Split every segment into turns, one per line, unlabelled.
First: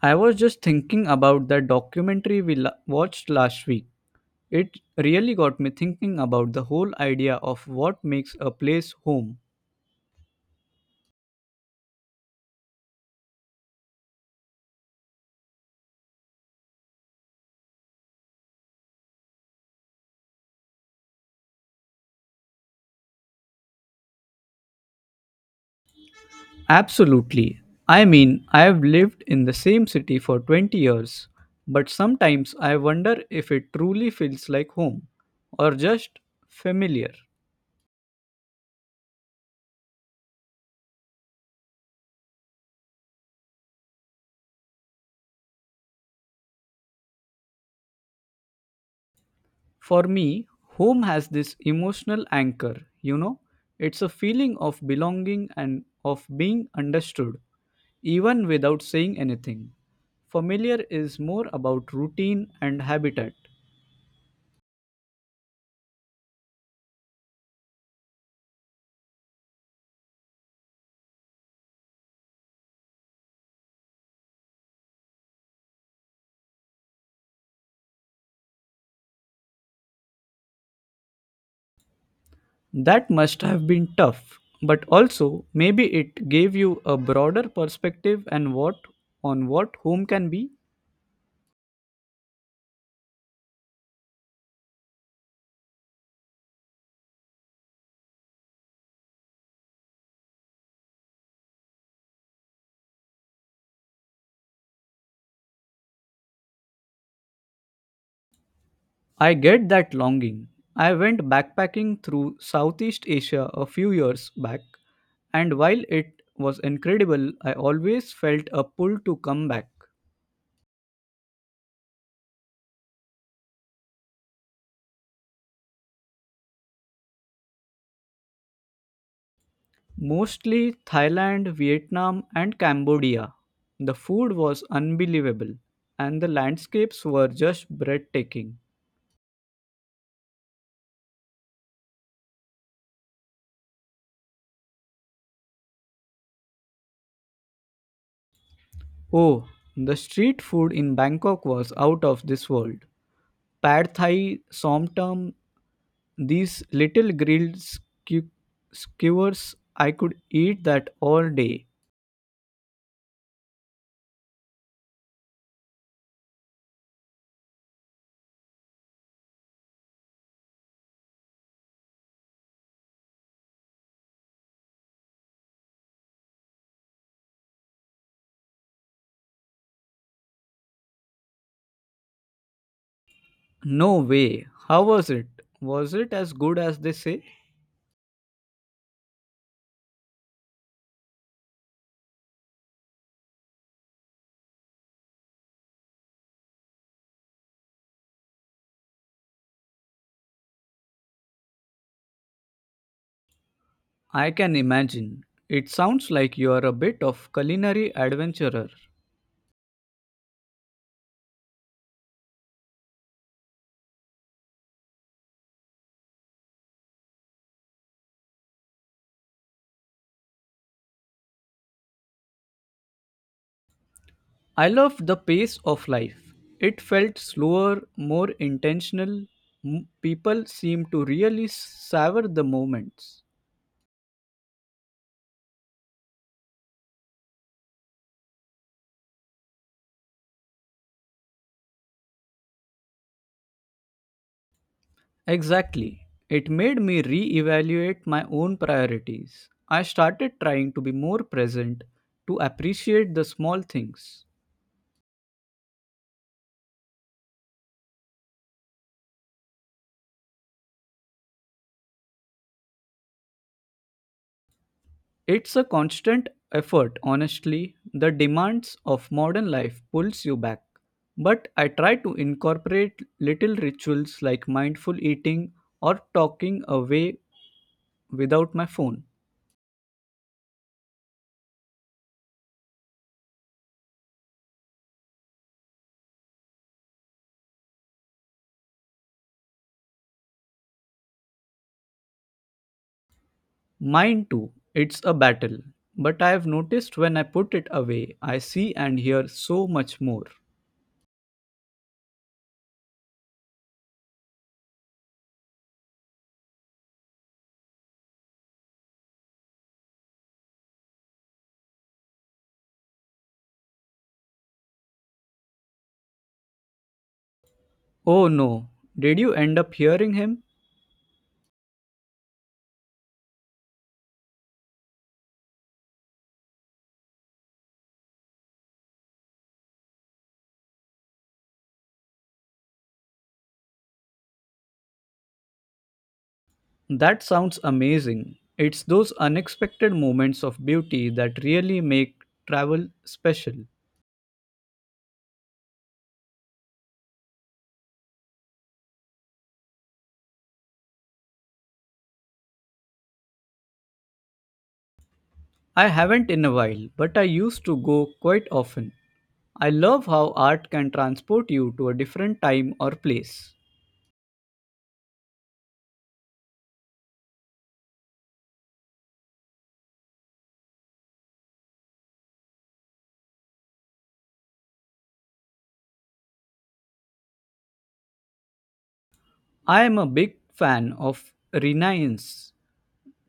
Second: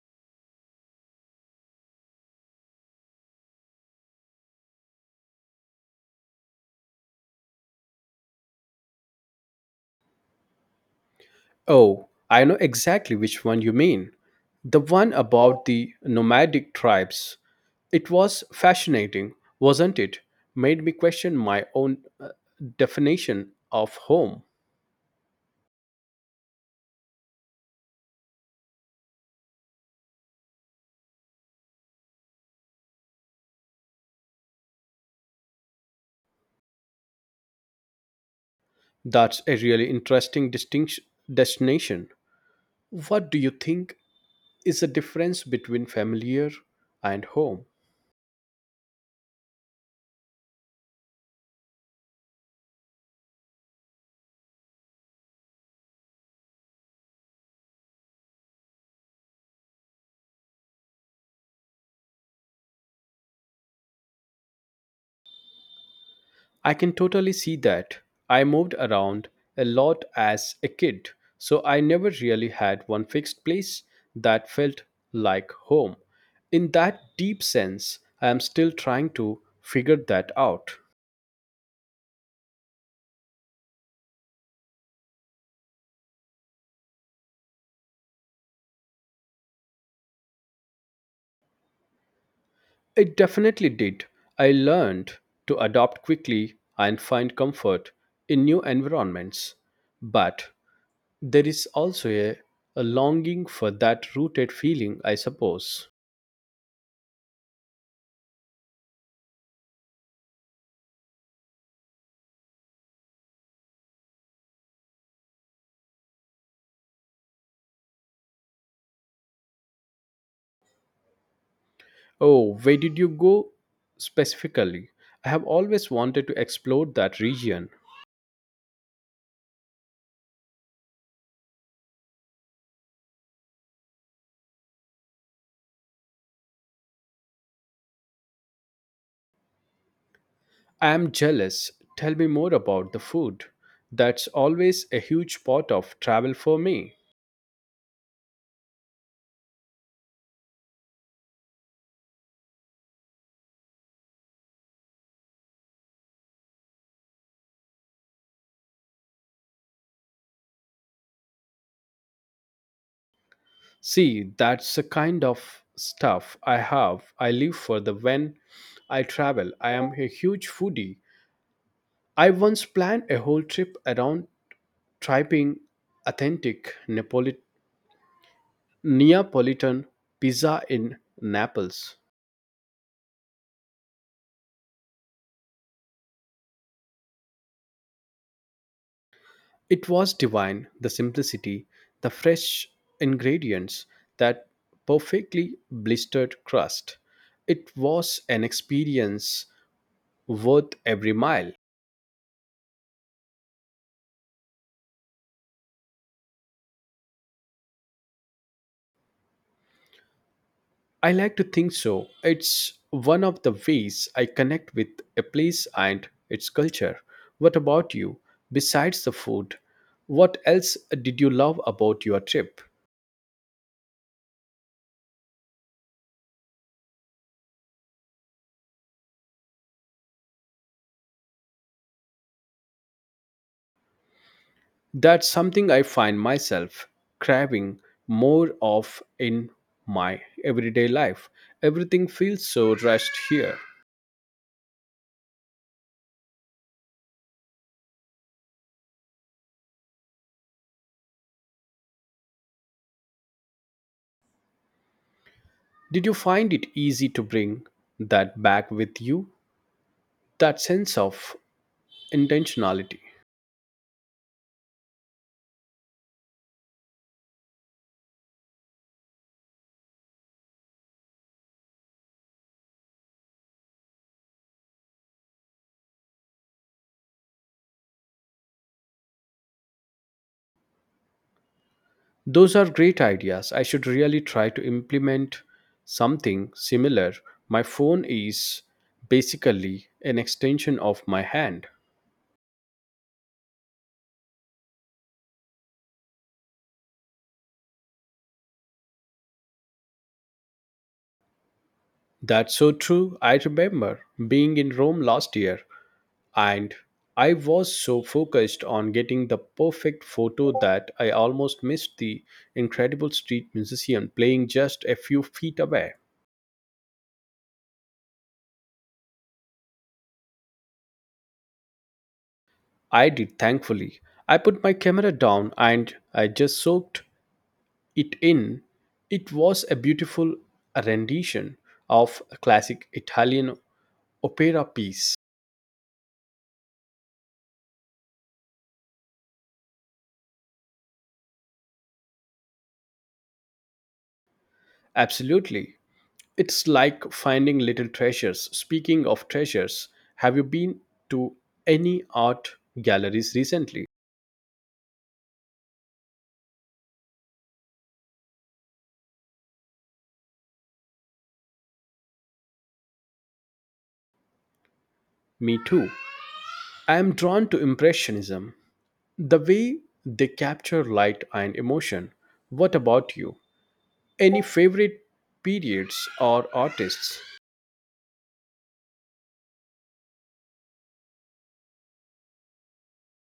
I was just thinking about that documentary watched last week. It really got me thinking about the whole idea of what makes a place home.
Oh, I know exactly which one you mean. The one about the nomadic tribes. It was fascinating, wasn't it? Made me question my own definition of home.
Absolutely. I mean, I have lived in the same city for 20 years, but sometimes I wonder if it truly feels like home or just familiar.
That's a really interesting distinction destination. What do you think is the difference between familiar and home?
For me, home has this emotional anchor, you know, it's a feeling of belonging and of being understood, even without saying anything. Familiar is more about routine and habitat.
I can totally see that. I moved around a lot as a kid, so I never really had one fixed place that felt like home. In that deep sense, I am still trying to figure that out.
That must have been tough, but also maybe it gave you a broader perspective and what on what home can be.
It definitely did. I learned to adapt quickly and find comfort in new environments. But there is also a longing for that rooted feeling, I suppose.
I get that longing. I went backpacking through Southeast Asia a few years back, and while it was incredible, I always felt a pull to come back.
Oh, where did you go specifically? I have always wanted to explore that region.
Mostly Thailand, Vietnam, and Cambodia. The food was unbelievable, and the landscapes were just breathtaking.
I am jealous. Tell me more about the food. That's always a huge part of travel for me.
Oh, the street food in Bangkok was out of this world. Pad Thai, Somtam, these little skewers, I could eat that all day.
See, that's the kind of stuff I have. I live for the when I travel. I am a huge foodie. I once planned a whole trip around trying authentic Neapolitan pizza in Naples.
No way. How was it? Was it as good as they say?
It was divine, the simplicity, the fresh ingredients, that perfectly blistered crust. It was an experience worth every mile.
I can imagine. It sounds like you are a bit of culinary adventurer.
I like to think so. It's one of the ways I connect with a place and its culture. What about you? Besides the food, what else did you love about your trip?
I loved the pace of life. It felt slower, more intentional. People seemed to really savor the moments.
That's something I find myself craving more of in my everyday life. Everything feels so rushed here.
Exactly. It made me reevaluate my own priorities. I started trying to be more present, to appreciate the small things.
Did you find it easy to bring that back with you? That sense of intentionality.
It's a constant effort, honestly. The demands of modern life pulls you back. But I try to incorporate little rituals like mindful eating or talking away without my phone.
Those are great ideas. I should really try to implement something similar. My phone is basically an extension of my hand.
Mine too, it's a battle. But I have noticed when I put it away, I see and hear so much more.
That's so true. I remember being in Rome last year and I was so focused on getting the perfect photo that I almost missed the incredible street musician playing just a few feet away.
Oh no, did you end up hearing him?
I did, thankfully. I put my camera down and I just soaked it in. It was a beautiful rendition of a classic Italian opera piece.
That sounds amazing. It's those unexpected moments of beauty that really make travel special.
Absolutely. It's like finding little treasures. Speaking of treasures, have you been to any art galleries recently?
I haven't in a while, but I used to go quite often. I love how art can transport you to a different time or place.
Me too. I am drawn to Impressionism, the way they capture light and emotion. What about you? Any favorite periods or artists?
I am a big fan of Renaissance.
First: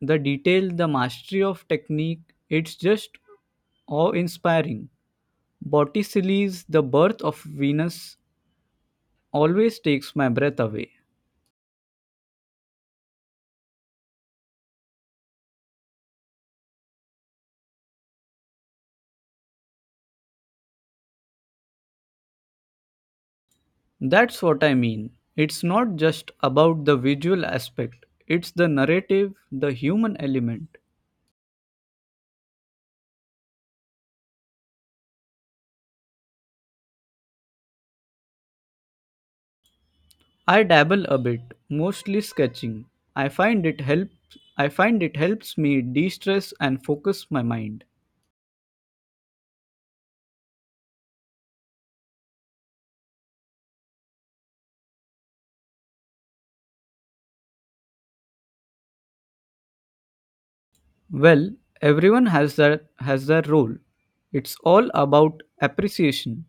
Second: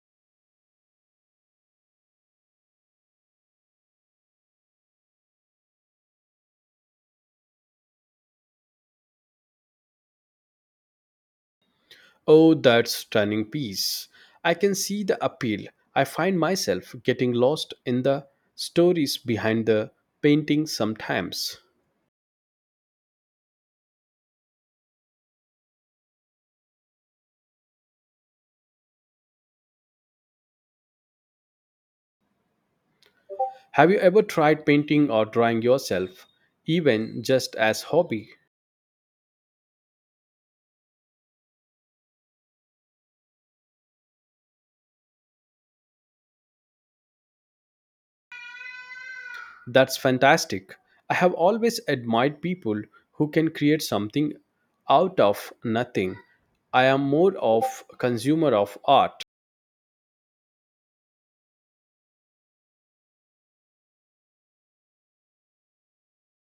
The detail, the mastery of technique, it's just awe inspiring. Botticelli's The Birth of Venus always takes my breath away.
Oh, that stunning piece. I can see the appeal. I find myself getting lost in the stories behind the painting sometimes.
That's what I mean. It's not just about the visual aspect, it's the narrative, the human element.
Have you ever tried painting or drawing yourself, even just as hobby?
I dabble a bit, mostly sketching. I find it helps me de-stress and focus my mind.
That's fantastic. I have always admired people who can create something out of nothing. I am more of a consumer of art.
Well, everyone has their role. It's all about appreciation.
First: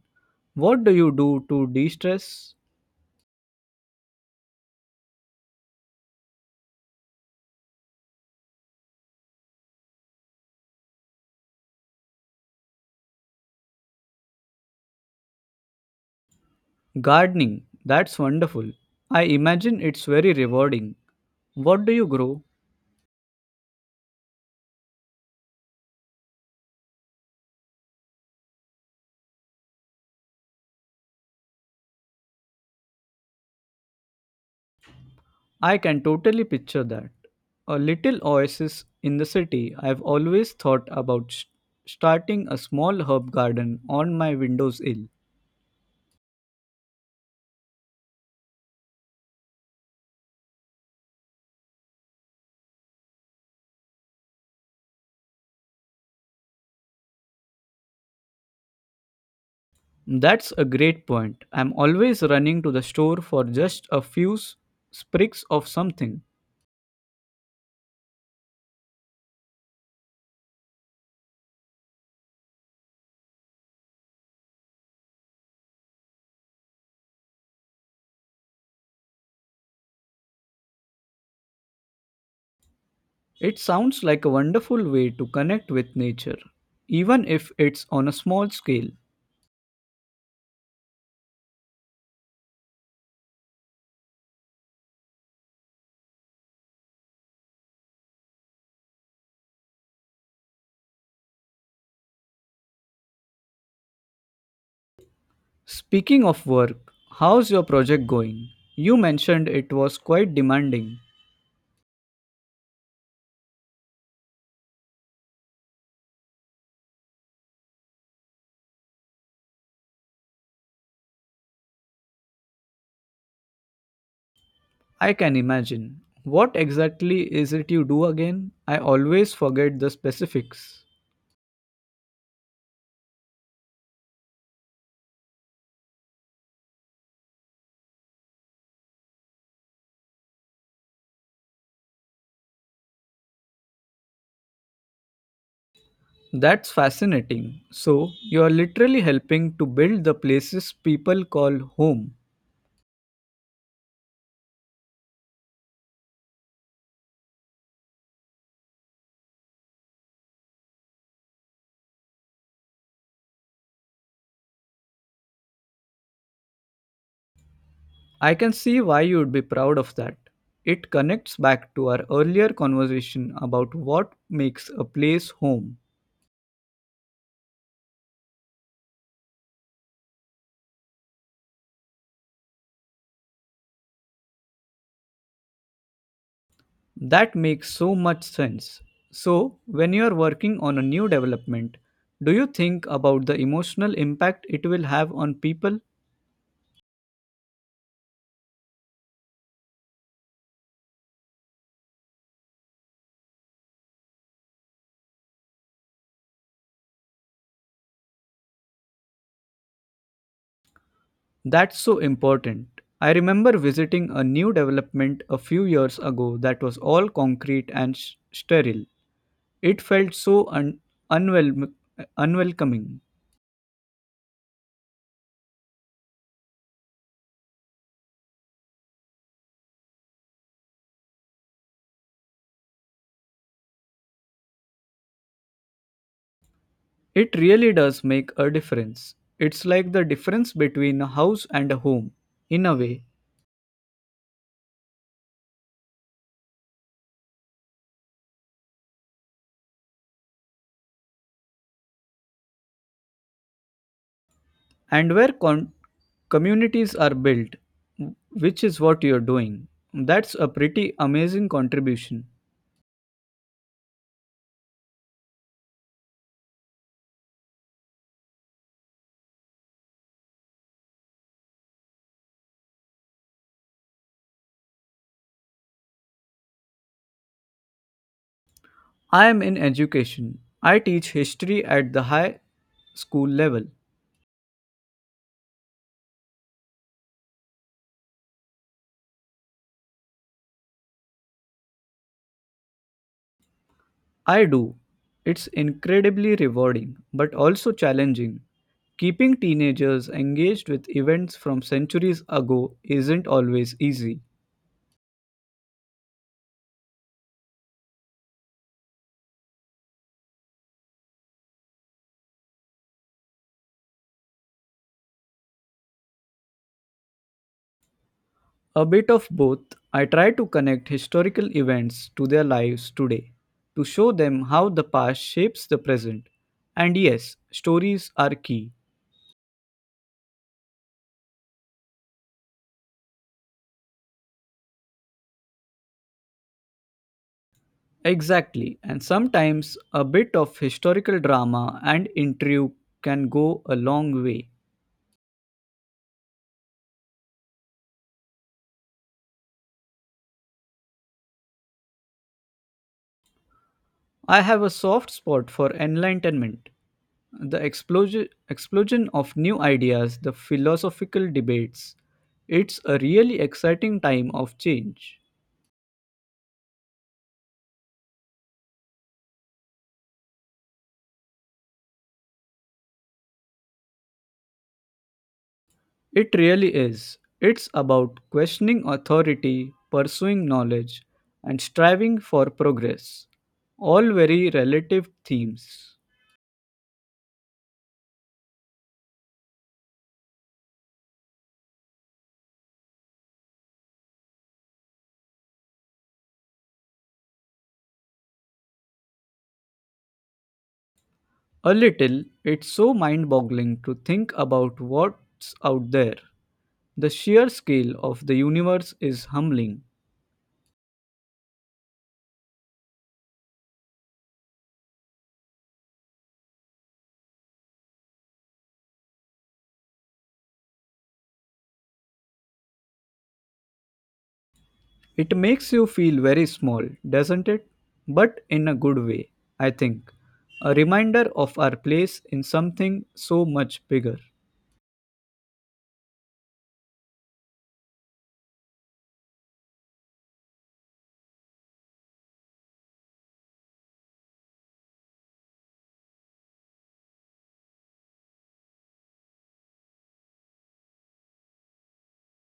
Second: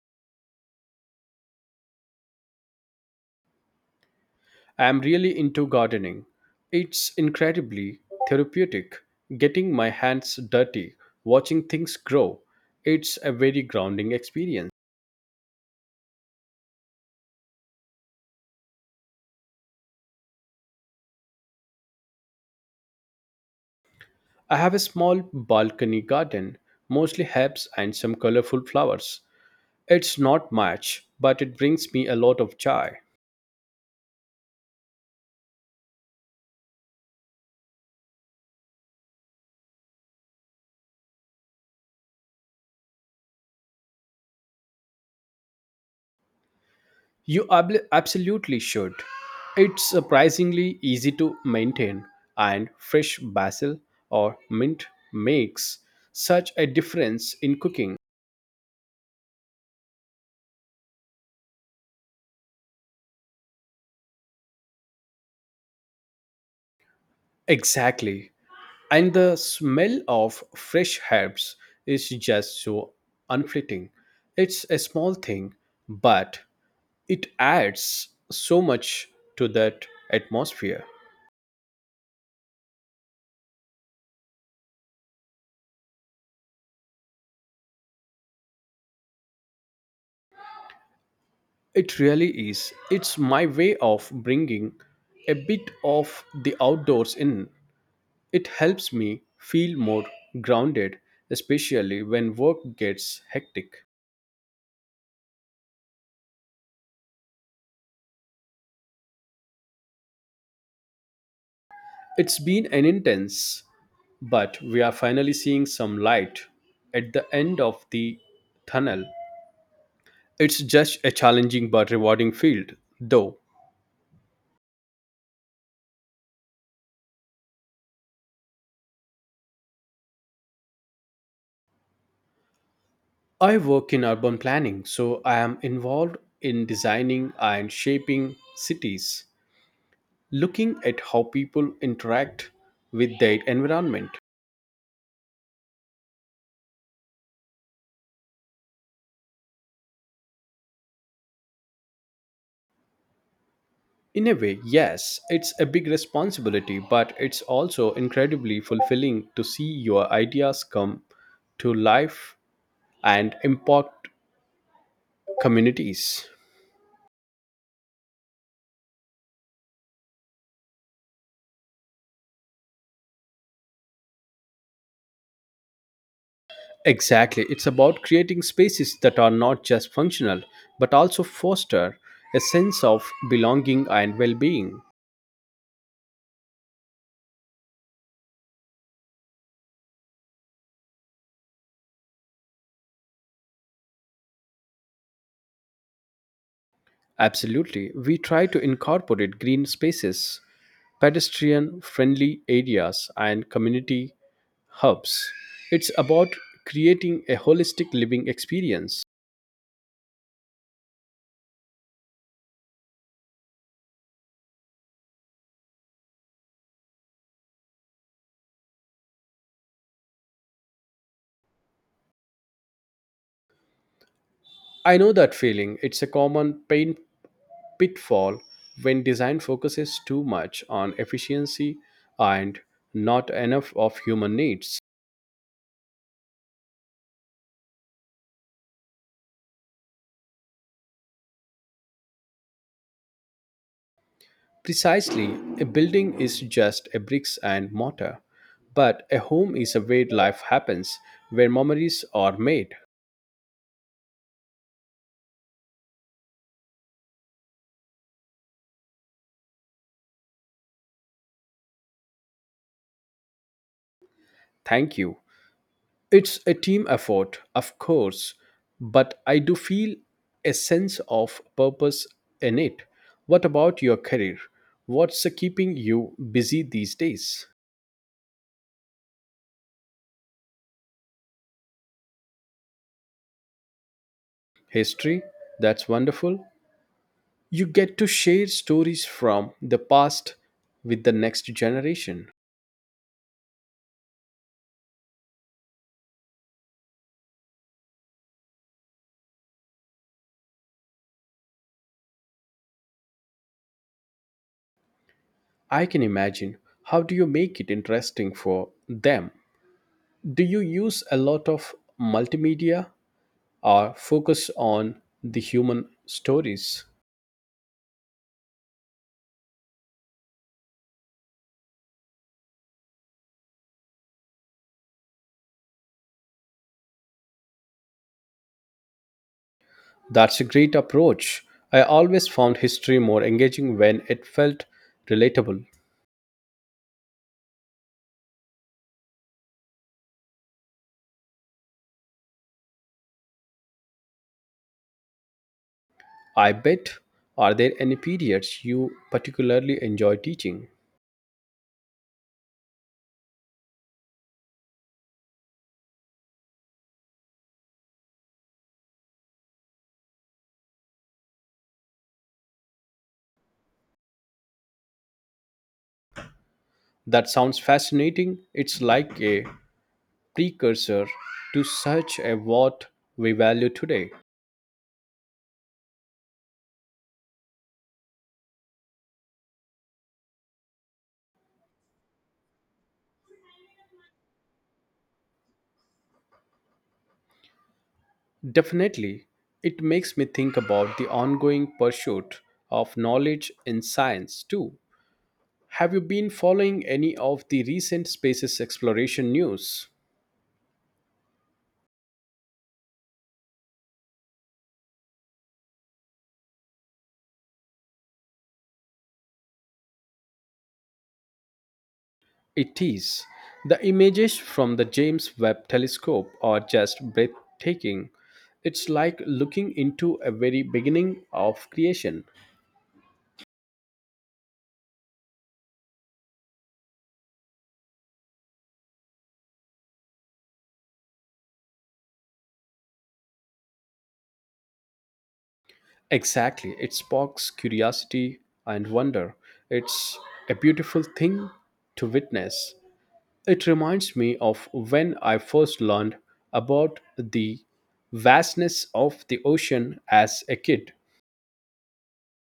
What do you do to de-stress?
I am really into gardening. It's incredibly therapeutic getting my hands dirty, watching things grow. It's a very grounding experience.
Gardening. That's wonderful. I imagine it's very rewarding. What do you grow?
I have a small balcony garden, mostly herbs and some colorful flowers. It's not much, but it brings me a lot of joy.
I can totally picture that. A little oasis in the city. I've always thought about starting a small herb garden on my windowsill.
You absolutely should. It's surprisingly easy to maintain, and fresh basil or mint makes such a difference in cooking.
That's a great point. I'm always running to the store for just a few sprigs of something.
Exactly. And the smell of fresh herbs is just so unfleeting. It's a small thing, but it adds so much to that atmosphere.
It sounds like a wonderful way to connect with nature, even if it's on a small scale.
It really is. It's my way of bringing a bit of the outdoors in. It helps me feel more grounded, especially when work gets hectic.
Speaking of work, how's your project going? You mentioned it was quite demanding.
It's been an intense, but we are finally seeing some light at the end of the tunnel. It's just a challenging but rewarding field, though.
I can imagine. What exactly is it you do again? I always forget the specifics.
I work in urban planning, so I am involved in designing and shaping cities looking at how people interact with their environment.
That's fascinating. So, you are literally helping to build the places people call home.
In a way, yes, it's a big responsibility, but it's also incredibly fulfilling to see your ideas come to life and impact communities.
I can see why you would be proud of that. It connects back to our earlier conversation about what makes a place home.
Exactly, it's about creating spaces that are not just functional, but also foster a sense of belonging and well being.
That makes so much sense. So, when you are working on a new development, do you think about the emotional impact it will have on people?
Absolutely. We try to incorporate green spaces pedestrian friendly areas, and community hubs. It's about creating a holistic living experience.
That's so important. I remember visiting a new development a few years ago that was all concrete and sterile. It felt so unwelm- unwelcoming.
I know that feeling. It's a common pain pitfall when design focuses too much on efficiency and not enough of human needs.
It really does make a difference. It's like the difference between a house and a home, in a way,
Precisely, a building is just a bricks and mortar, but a home is a where life happens, where memories are made.
and where communities are built, which is what you're doing. That's a pretty amazing contribution.
Thank you. It's a team effort, of course, but I do feel a sense of purpose in it. What about your career? What's keeping you busy these days?
I am in education. I teach history at the high school level.
History? That's wonderful. You get to share stories from the past with the next generation.
I do. It's incredibly rewarding, but also challenging. Keeping teenagers engaged with events from centuries ago isn't always easy.
I can imagine. How do you make it interesting for them? Do you use a lot of multimedia or focus on the human stories?
A bit of both, I try to connect historical events to their lives today, to show them how the past shapes the present. And yes, stories are key.
That's a great approach. I always found history more engaging when it felt relatable.
Exactly, and sometimes a bit of historical drama and intrigue can go a long way.
I bet. Are there any periods you particularly enjoy teaching?
I have a soft spot for enlightenment. The explosion of new ideas, the philosophical debates. It's a really exciting time of change.
That sounds fascinating. It's like a precursor to such a what we value today.
It really is. It's about questioning authority, pursuing knowledge, and striving for progress. All very relative themes.
Definitely. It makes me think about the ongoing pursuit of knowledge in science too. Have you been following any of the recent spaces exploration news?
A little, it's so mind boggling to think about what's out there. The sheer scale of the universe is humbling.
It is. The images from the James Webb telescope are just breathtaking. It's like looking into a very beginning of creation.
It makes you feel very small, doesn't it? But in a good way, I think. A reminder of our place in something so much bigger.
Exactly. It sparks curiosity and wonder. It's a beautiful thing to witness. It reminds me of when I first learned about the vastness of the ocean as a kid.